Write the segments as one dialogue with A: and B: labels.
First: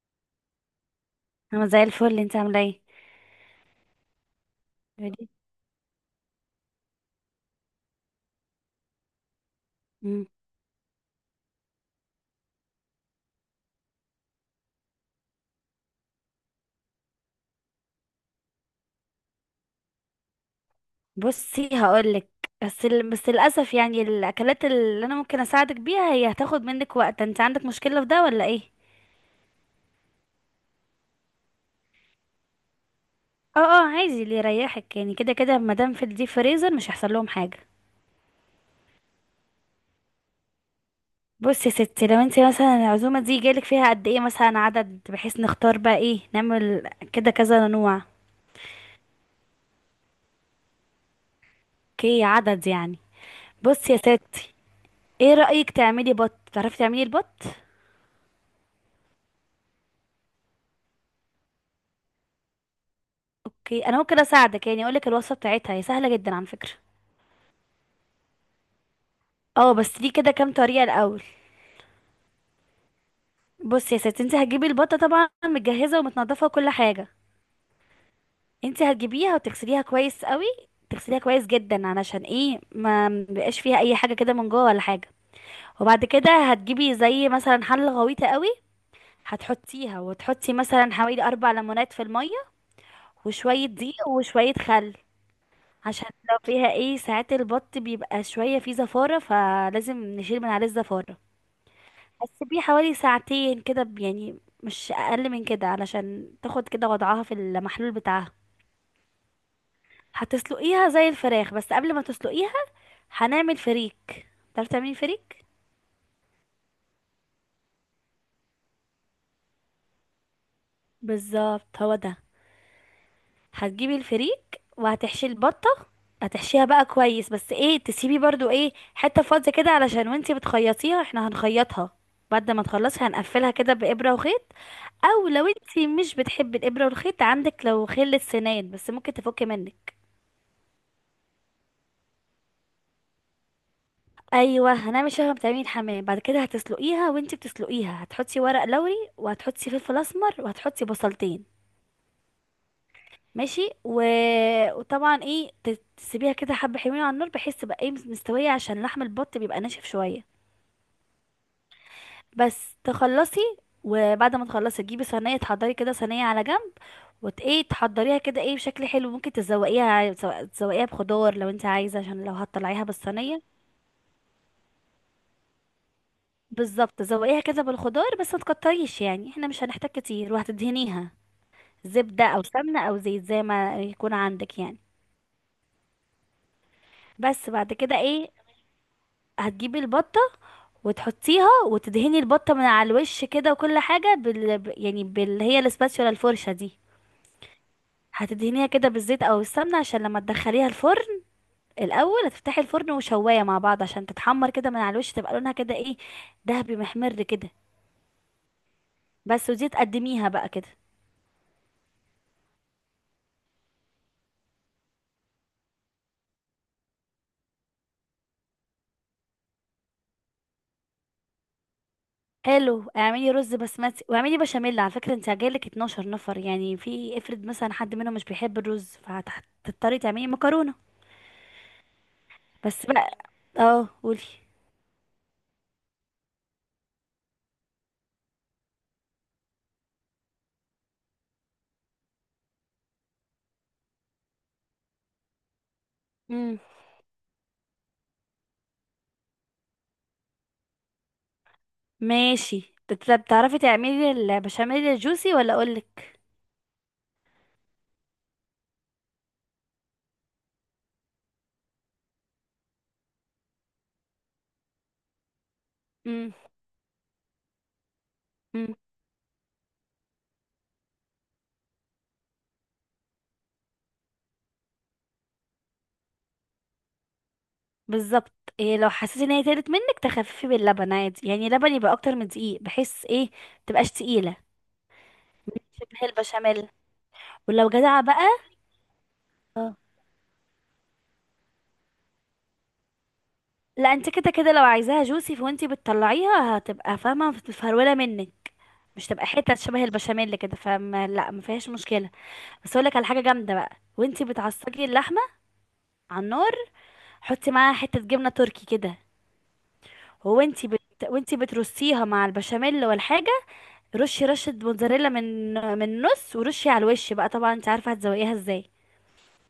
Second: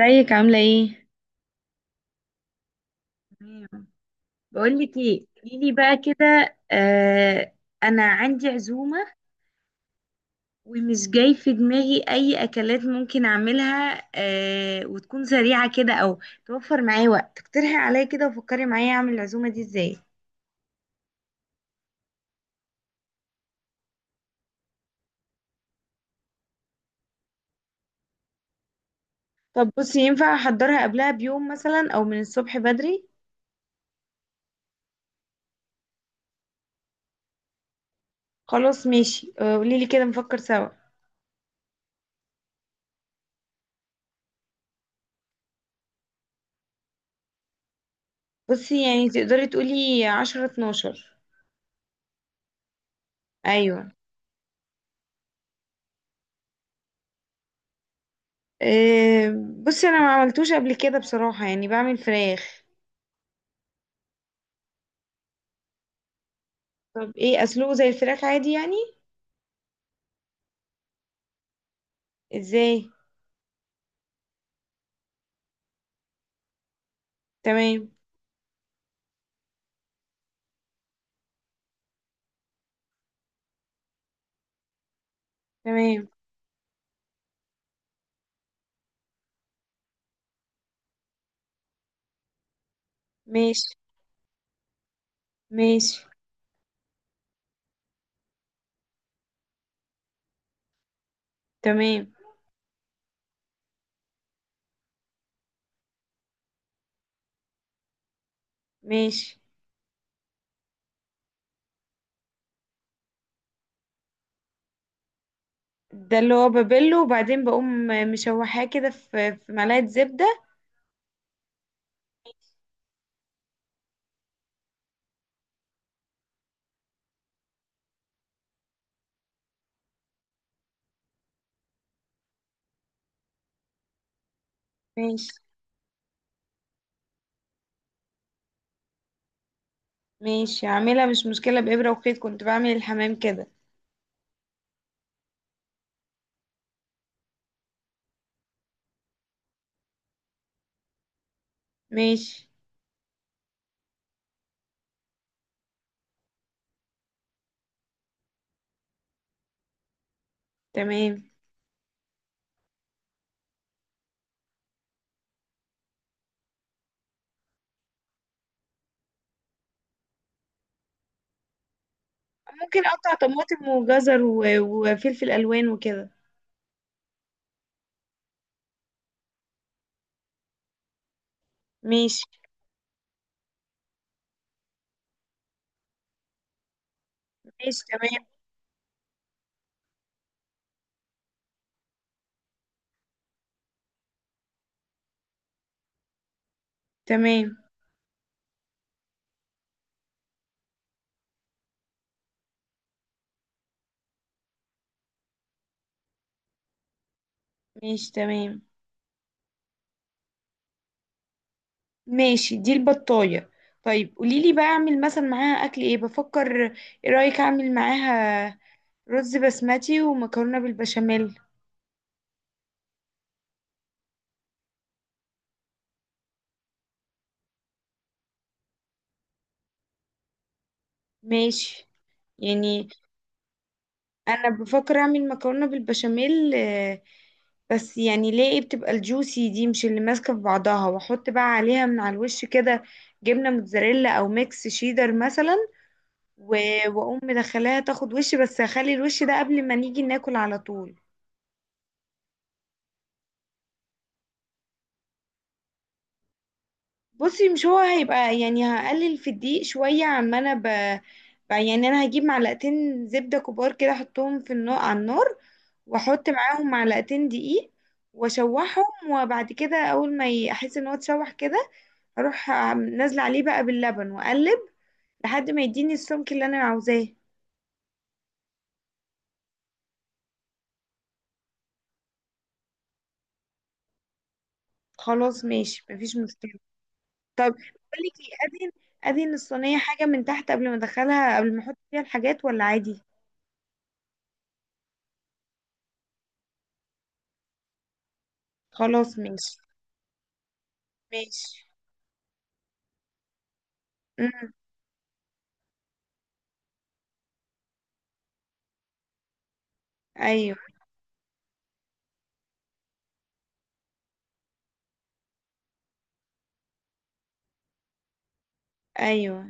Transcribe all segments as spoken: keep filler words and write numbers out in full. A: ازيك عاملة ايه؟
B: انا زي الفل، انت عامله ايه؟
A: تمام. بقول لك ايه،
B: قولي.
A: قولي لي بقى كده آه انا عندي عزومه،
B: مم.
A: ومش جاي في دماغي اي اكلات ممكن اعملها آه وتكون سريعه كده، او توفر معايا وقت. اقترحي عليا كده وفكري معايا اعمل العزومه دي ازاي.
B: بصي هقولك. بس ال... بس للاسف، يعني الاكلات اللي انا ممكن اساعدك بيها هي هتاخد منك وقت. انت عندك مشكله في ده ولا ايه؟
A: طب بصي، ينفع احضرها قبلها بيوم مثلا او من الصبح بدري؟
B: اه اه، عادي اللي يريحك. يعني كده كده مادام في الديب فريزر مش هيحصل لهم حاجه.
A: خلاص ماشي، آه، قوليلي كده نفكر سوا.
B: بصي يا ستي، لو انت مثلا العزومه دي جالك فيها قد ايه مثلا عدد، بحيث نختار بقى ايه نعمل كده كذا نوع.
A: بصي يعني تقدري تقولي عشرة اتناشر.
B: اوكي، عدد يعني.
A: ايوه.
B: بصي يا ستي، ايه رايك تعملي بط؟ تعرفي تعملي البط؟
A: آه، بصي انا ما عملتوش قبل كده بصراحة، يعني بعمل فراخ.
B: اوكي، انا ممكن اساعدك. يعني اقولك الوصفه بتاعتها هي سهله جدا على فكره.
A: طب ايه اسلوه زي الفراخ عادي يعني؟
B: اه بس دي كده كام طريقه الاول.
A: ازاي.
B: بصي يا ستي، انت هتجيبي البطه طبعا متجهزه ومتنضفه وكل حاجه.
A: تمام.
B: انت هتجيبيها وتغسليها كويس قوي. تغسليها كويس جدا، علشان ايه، ما مبقاش فيها اي حاجه كده من جوه ولا حاجه. وبعد
A: تمام.
B: كده هتجيبي زي مثلا حله غويطه قوي. هتحطيها وتحطي مثلا حوالي اربع ليمونات في الميه، وشويه
A: ماشي.
B: دقيق وشويه خل.
A: ماشي.
B: عشان لو فيها ايه، ساعات البط بيبقى شوية فيه زفارة، فلازم نشيل من عليه الزفارة.
A: تمام.
B: هتسيبيه حوالي ساعتين كده، ب- يعني مش اقل من كده، علشان تاخد كده وضعها في المحلول بتاعها.
A: ماشي،
B: هتسلقيها زي الفراخ، بس قبل ما تسلقيها هنعمل فريك. تعرفي تعملي فريك؟
A: ده اللي هو ببله وبعدين بقوم مشوحاه كده في في معلقة زبدة.
B: بالظبط هو ده. هتجيبي الفريك وهتحشي البطة. هتحشيها بقى كويس، بس ايه، تسيبي برضو ايه حتة فاضية كده، علشان وانتي بتخيطيها، احنا هنخيطها. بعد ما تخلصي هنقفلها كده بإبرة وخيط. او
A: ماشي.
B: لو انتي مش بتحبي الابره والخيط، عندك لو خل السنان بس ممكن تفك منك.
A: ماشي، عاملها مش مشكلة بإبرة وخيط، كنت بعمل الحمام كده.
B: ايوه، هنعمل شبه ما بتعملي الحمام. بعد كده هتسلقيها، وانتي بتسلقيها هتحطي ورق لوري، وهتحطي فلفل اسمر، وهتحطي بصلتين.
A: ماشي
B: ماشي و... وطبعا ايه، ت- تسيبيها كده حبه حلوين على النار، بحيث تبقى ايه مستويه، عشان لحم البط بيبقى ناشف شويه.
A: تمام.
B: بس تخلصي. وبعد ما تخلصي، تجيبي صينيه، تحضري كده صينيه على جنب. وت ايه، تحضريها كده ايه، بشكل حلو، ممكن تزوقيها، تزو- تزوقيها بخضار لو انت عايزه، عشان لو هتطلعيها
A: ممكن اقطع
B: بالصينيه.
A: طماطم وجزر و- وفلفل الوان وكده.
B: بالظبط، تزوقيها كده بالخضار، بس ما تكتريش، يعني احنا مش هنحتاج كتير. وهتدهنيها زبده
A: ماشي.
B: او سمنه او زيت، زي ما يكون عندك يعني. بس بعد
A: ماشي
B: كده
A: تمام.
B: ايه، هتجيبي البطه وتحطيها، وتدهني البطه من على الوش كده وكل حاجه بال... ب- يعني بال، هي الاسباتشولا، الفرشه دي.
A: تمام.
B: هتدهنيها كده بالزيت او السمنه، عشان لما تدخليها الفرن. الاول هتفتحي الفرن وشوايه مع بعض، عشان تتحمر كده من على الوش، تبقى لونها كده ايه، دهبي محمر كده.
A: ماشي تمام.
B: بس ودي تقدميها بقى كده.
A: ماشي دي البطاية. طيب قوليلي بقى، اعمل مثلا معاها اكل ايه؟ بفكر ايه رأيك اعمل معاها رز بسمتي ومكرونة بالبشاميل.
B: حلو، اعملي رز بسمتي واعملي بشاميل. على فكره انت جايلك اتناشر نفر، يعني في افرض مثلا حد منهم مش بيحب الرز، فهتضطري تعملي مكرونه.
A: ماشي
B: بس
A: يعني.
B: بقى اه قولي.
A: انا بفكر اعمل مكرونة بالبشاميل، آه، بس يعني ليه إيه بتبقى الجوسي دي مش اللي ماسكة في بعضها، واحط بقى عليها من على الوش كده جبنة موتزاريلا او ميكس شيدر مثلا. و-
B: امم
A: واقوم مدخلاها تاخد وش بس، هخلي الوش ده قبل ما نيجي ناكل على طول.
B: ماشي، بت- بتعرفي تعملي البشاميل الجوسي ولا اقولك؟
A: بصي مش هو هيبقى يعني، هقلل في الدقيق شوية عما انا ب... ب... يعني انا هجيب معلقتين زبدة كبار كده احطهم في النار على النار، واحط
B: امم
A: معاهم معلقتين دقيق واشوحهم، وبعد كده اول ما ي- احس ان هو اتشوح كده، اروح عم- نازلة عليه بقى باللبن واقلب لحد ما يديني السمك اللي انا عاوزاه.
B: بالظبط. إيه، لو حسيتي ان هي تقلت منك، تخففي باللبن عادي، يعني لبن يبقى اكتر من دقيق، بحيث ايه، متبقاش تقيله،
A: خلاص ماشي،
B: شبه
A: مفيش مشكلة.
B: البشاميل.
A: طب
B: ولو جدعه
A: بقولك ايه،
B: بقى
A: ادهن ادهن
B: اه.
A: الصينية حاجة من تحت قبل ما ادخلها، قبل ما احط فيها الحاجات ولا عادي؟
B: لا، انت كده كده لو عايزاها جوسي، فوانتي بتطلعيها هتبقى فاهمه متفروله منك. مش
A: خلاص
B: تبقى حتت
A: ماشي.
B: شبه البشاميل كده، فما لا، ما فيهاش
A: ماشي.
B: مشكله. بس اقول لك على حاجه جامده بقى، وانتي
A: امم.
B: بتعصجي اللحمه على النار، حطي معاها حته جبنه تركي كده.
A: ايوه.
B: وانتي بت... وانتي بترصيها مع البشاميل والحاجه، رشي رشة موتزاريلا من من النص، ورشي على الوش بقى. طبعا انت عارفة هتزوقيها ازاي.
A: ايوه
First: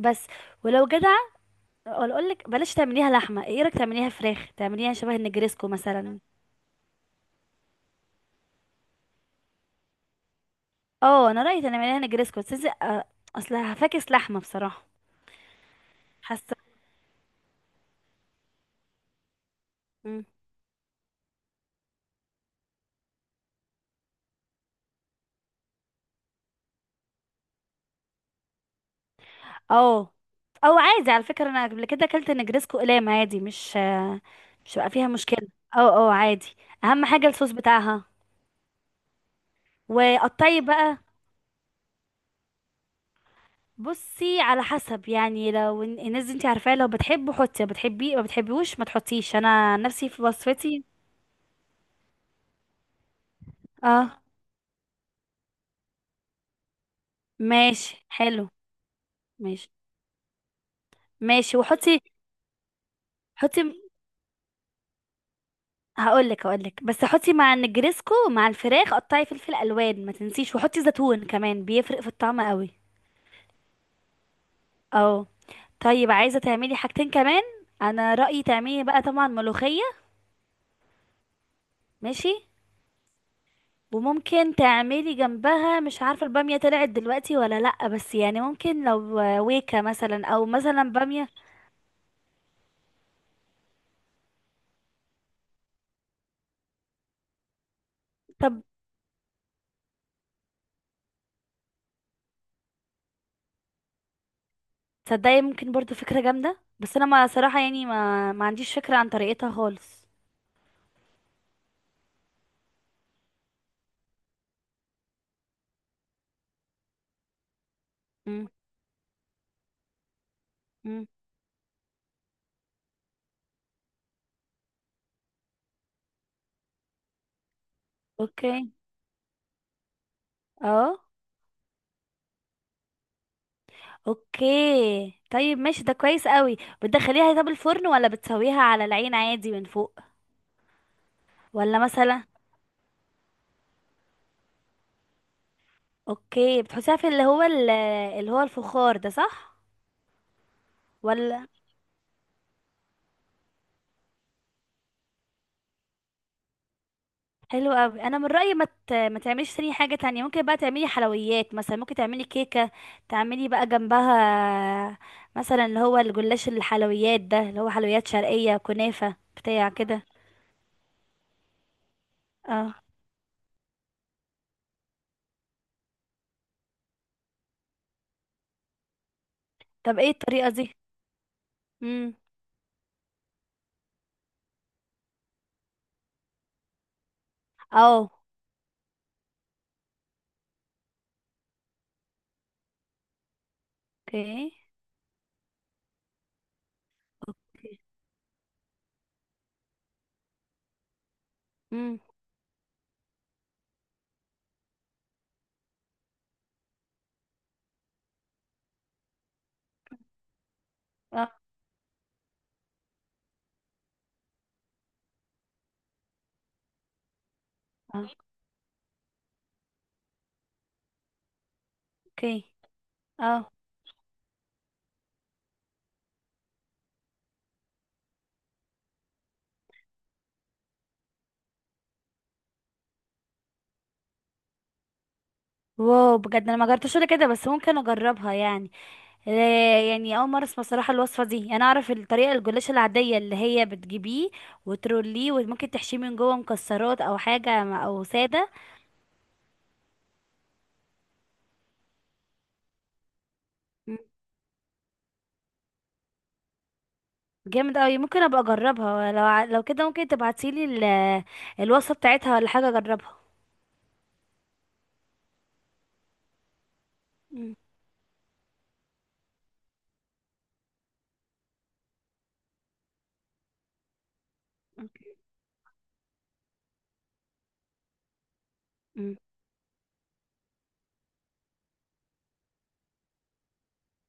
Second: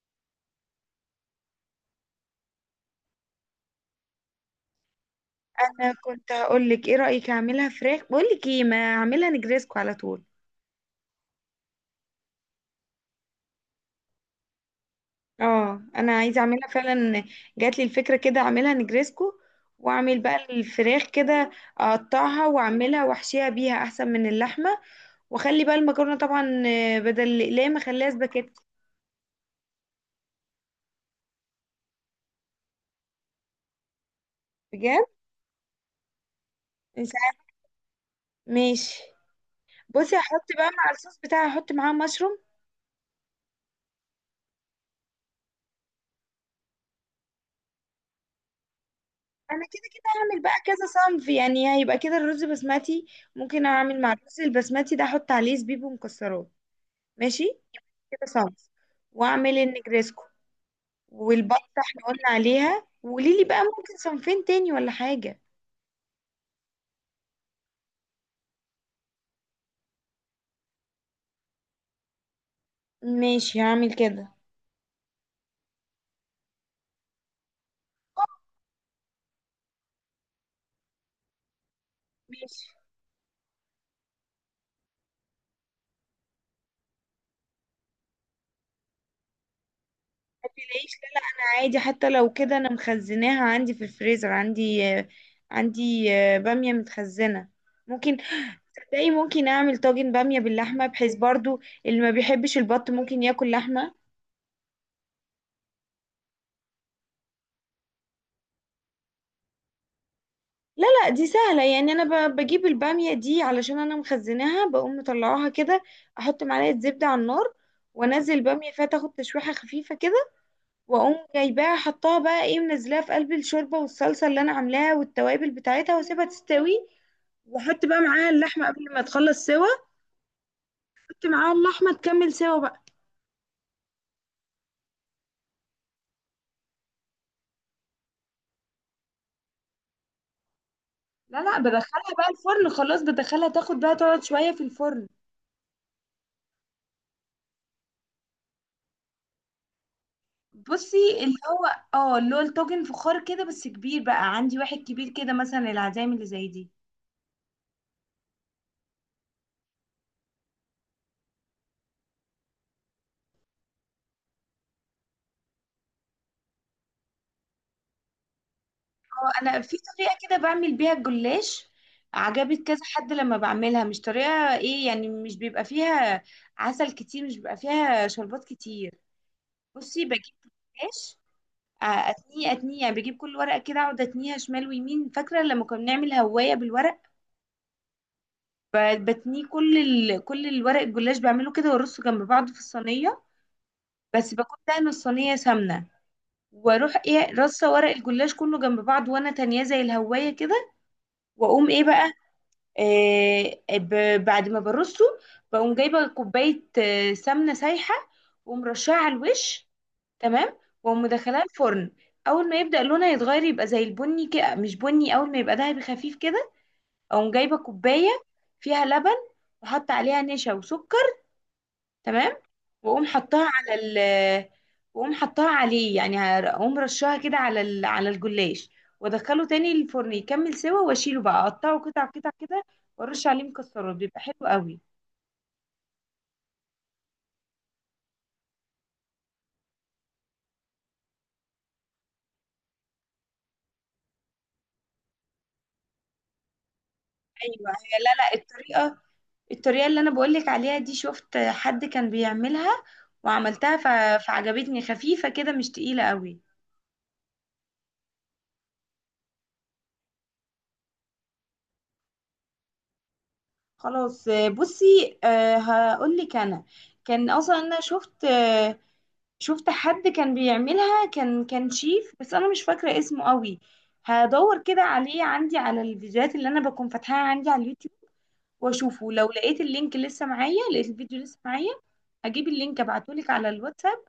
B: بس، ولو جدعة، ولا اقولك بلاش تعمليها لحمة. ايه رأيك تعمليها فراخ، تعمليها شبه النجريسكو
A: انا
B: مثلا؟
A: كنت هقول لك، ايه رايك اعملها فراخ؟ بقول لك ايه، ما اعملها نجريسكو على طول.
B: اه، انا رأيي تعمليها نجريسكو. بس إذا- آه، اصل هفاكس لحمة بصراحة،
A: اه انا عايزه
B: حاسة.
A: اعملها فعلا، جات لي الفكره كده اعملها نجريسكو، واعمل
B: مم.
A: بقى الفراخ كده اقطعها واعملها واحشيها بيها احسن من اللحمه. واخلي بقى المكرونه طبعا، آه، بدل الاقلام اخليها سباكيت.
B: اه، او عادي. على فكرة انا قبل كده اكلت نجريسكو قلام عادي، مش آه، مش بقى
A: بجد.
B: فيها مشكلة. اه اه، عادي. اهم
A: مش
B: حاجة
A: عارف-
B: الصوص بتاعها.
A: ماشي. بصي هحط
B: وقطعي
A: بقى مع
B: بقى.
A: الصوص بتاعي، هحط معاه مشروم.
B: بصي على حسب، يعني لو ال- الناس دي انت عارفاه، لو بتحبه حطي، لو بتحبيه ما بتحبيهوش ما تحطيش.
A: انا
B: انا
A: كده كده
B: نفسي في
A: هعمل بقى
B: وصفتي
A: كذا صنف، يعني هيبقى كده الرز بسمتي. ممكن اعمل مع
B: اه.
A: الرز البسمتي ده احط عليه زبيب ومكسرات. ماشي.
B: ماشي،
A: كده
B: حلو.
A: صنف. واعمل
B: ماشي
A: النجريسكو.
B: ماشي،
A: والبطه
B: وحطي.
A: احنا قلنا عليها، وقوليلي بقى
B: حطي.
A: ممكن صنفين تاني ولا حاجه.
B: هقولك هقولك، بس حطي مع النجريسكو مع الفراخ، قطعي فلفل الوان ما تنسيش، وحطي زيتون كمان، بيفرق في الطعم قوي.
A: ماشي هعمل كده.
B: اه. طيب، عايزه تعملي حاجتين كمان. انا رايي تعملي بقى طبعا ملوخيه. ماشي.
A: ماشي.
B: وممكن تعملي جنبها، مش عارفة البامية طلعت دلوقتي ولا لأ، بس يعني ممكن لو، ويكا مثلا او
A: العيش
B: مثلا
A: لا لا،
B: بامية.
A: انا عادي حتى لو كده، انا مخزناها عندي في الفريزر، عندي آه، عندي آه، باميه متخزنه. ممكن
B: طب
A: تلاقي ممكن اعمل طاجن باميه باللحمه، بحيث برضو اللي ما بيحبش البط ممكن ياكل لحمه.
B: تصدقي، ممكن برضو فكرة جامدة، بس انا ما صراحة، يعني ما ما عنديش فكرة عن طريقتها خالص.
A: لا لا دي سهلة يعني. أنا ب- بجيب البامية دي علشان أنا مخزناها، بقوم مطلعاها كده، أحط معلقة زبدة على النار وأنزل
B: مم.
A: البامية فيها تاخد تشويحة خفيفة كده،
B: مم.
A: وأقوم جايباها حطاها بقى إيه منزلاها في قلب الشوربة والصلصة اللي أنا عاملاها والتوابل بتاعتها، وأسيبها تستوي، وأحط بقى معاها اللحمة
B: اوكي
A: قبل ما تخلص سوا.
B: اه.
A: أحط معاها اللحمة تكمل سوا بقى.
B: اوكي، طيب ماشي، ده كويس قوي. بتدخليها طب الفرن ولا بتسويها على العين عادي من فوق؟
A: لا لا
B: ولا
A: بدخلها
B: مثلا.
A: بقى الفرن، خلاص بدخلها تاخد بقى، تقعد شوية في الفرن.
B: اوكي، بتحطيها في اللي هو ال- اللي هو الفخار ده، صح؟
A: بصي اللي
B: ولا.
A: هو، اه اللي هو الطاجن فخار كده بس كبير، بقى عندي واحد كبير كده مثلا، العزايم اللي زي دي.
B: حلو قوي، انا من رايي ما ت- ما تعمليش تاني حاجه تانية. ممكن بقى تعملي حلويات، مثلا ممكن تعملي كيكه، تعملي بقى جنبها، مثلا اللي هو الجلاش، الحلويات ده اللي هو حلويات شرقيه، كنافه
A: اه، انا
B: بتاع
A: في
B: كده
A: طريقه كده بعمل بيها الجلاش، عجبت
B: اه.
A: كذا حد لما بعملها. مش طريقه ايه يعني، مش بيبقى فيها عسل كتير، مش بيبقى فيها شربات كتير.
B: طب
A: بصي،
B: ايه
A: بجيب
B: الطريقه دي؟
A: جلاش، آه،
B: امم
A: اتنيه اتنيه يعني، بجيب كل ورقه كده اقعد اتنيها شمال ويمين، فاكره لما كنا بنعمل هوايه بالورق؟
B: اه.
A: ب- بتنيه كل ال... كل الورق الجلاش بعمله كده وارصه جنب بعض في الصينيه. بس
B: اوكي.
A: بكون دهن الصينيه سمنه، واروح ايه رصه
B: اوكي.
A: ورق الجلاش كله جنب بعض، وانا تانية زي الهوايه كده. واقوم ايه
B: امم
A: بقى، آه ب- بعد ما برصه بقوم جايبه كوبايه، آه، سمنه سايحه، ومرشاها على الوش. تمام. واقوم
B: اه.
A: مدخلاه الفرن. اول ما يبدا لونها يتغير يبقى زي البني كده، مش بني، اول ما يبقى دهبي خفيف كده اقوم جايبه
B: آه،
A: كوبايه فيها لبن، وحط عليها نشا وسكر. تمام.
B: اوكي.
A: واقوم حطاها
B: اه.
A: على ال... واقوم حطاها عليه يعني، هر- اقوم رشاها كده على ال... على الجلاش، وادخله تاني الفرن يكمل سوا، واشيله بقى اقطعه قطع قطع كده، وارش عليه مكسرات. بيبقى حلو قوي.
B: واو، بجد انا ما جربتش ولا كده، بس ممكن اجربها يعني. آه، يعني اول مره اسمع صراحه الوصفه دي. انا اعرف الطريقه الجلاش العاديه اللي هي بتجيبيه وتروليه، وممكن تحشيه من جوه مكسرات او حاجه،
A: ايوه
B: م-
A: هي-
B: او
A: لا لا
B: ساده.
A: الطريقه، الطريقه اللي انا بقولك عليها دي شفت حد كان بيعملها وعملتها ف...
B: مم.
A: فعجبتني، خفيفه كده مش تقيله قوي.
B: جامد قوي، ممكن ابقى اجربها. لو ع- لو كده، ممكن تبعتيلي ال- الوصفه بتاعتها ولا حاجه، اجربها.
A: خلاص، آه، بصي، آه، هقولك انا، كان
B: مم.
A: اصلا انا شفت، آه، شفت حد كان بيعملها، كان كان شيف بس انا مش فاكره اسمه قوي. هدور كده عليه عندي على الفيديوهات اللي انا بكون فاتحاها عندي على اليوتيوب واشوفه،
B: مم.
A: لو لقيت اللينك لسه معايا، لقيت الفيديو لسه معايا، هجيب اللينك ابعتهولك على الواتساب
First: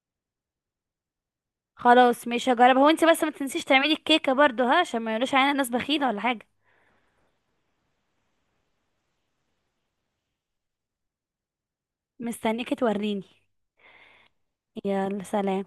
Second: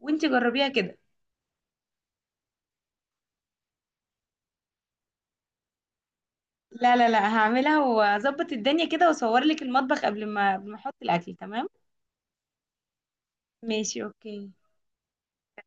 A: وانتي جربيها كده.
B: خلاص، مش هجربها. وانتي بس ما تنسيش تعملي الكيكه برضو ها، عشان ما يقولوش علينا ناس بخيله ولا حاجه.
A: لا لا لا هعملها، واظبط الدنيا كده واصور لك المطبخ قبل ما قبل ما احط الاكل. تمام.
B: مستنيكي توريني.
A: ماشي اوكي.
B: يلا سلام.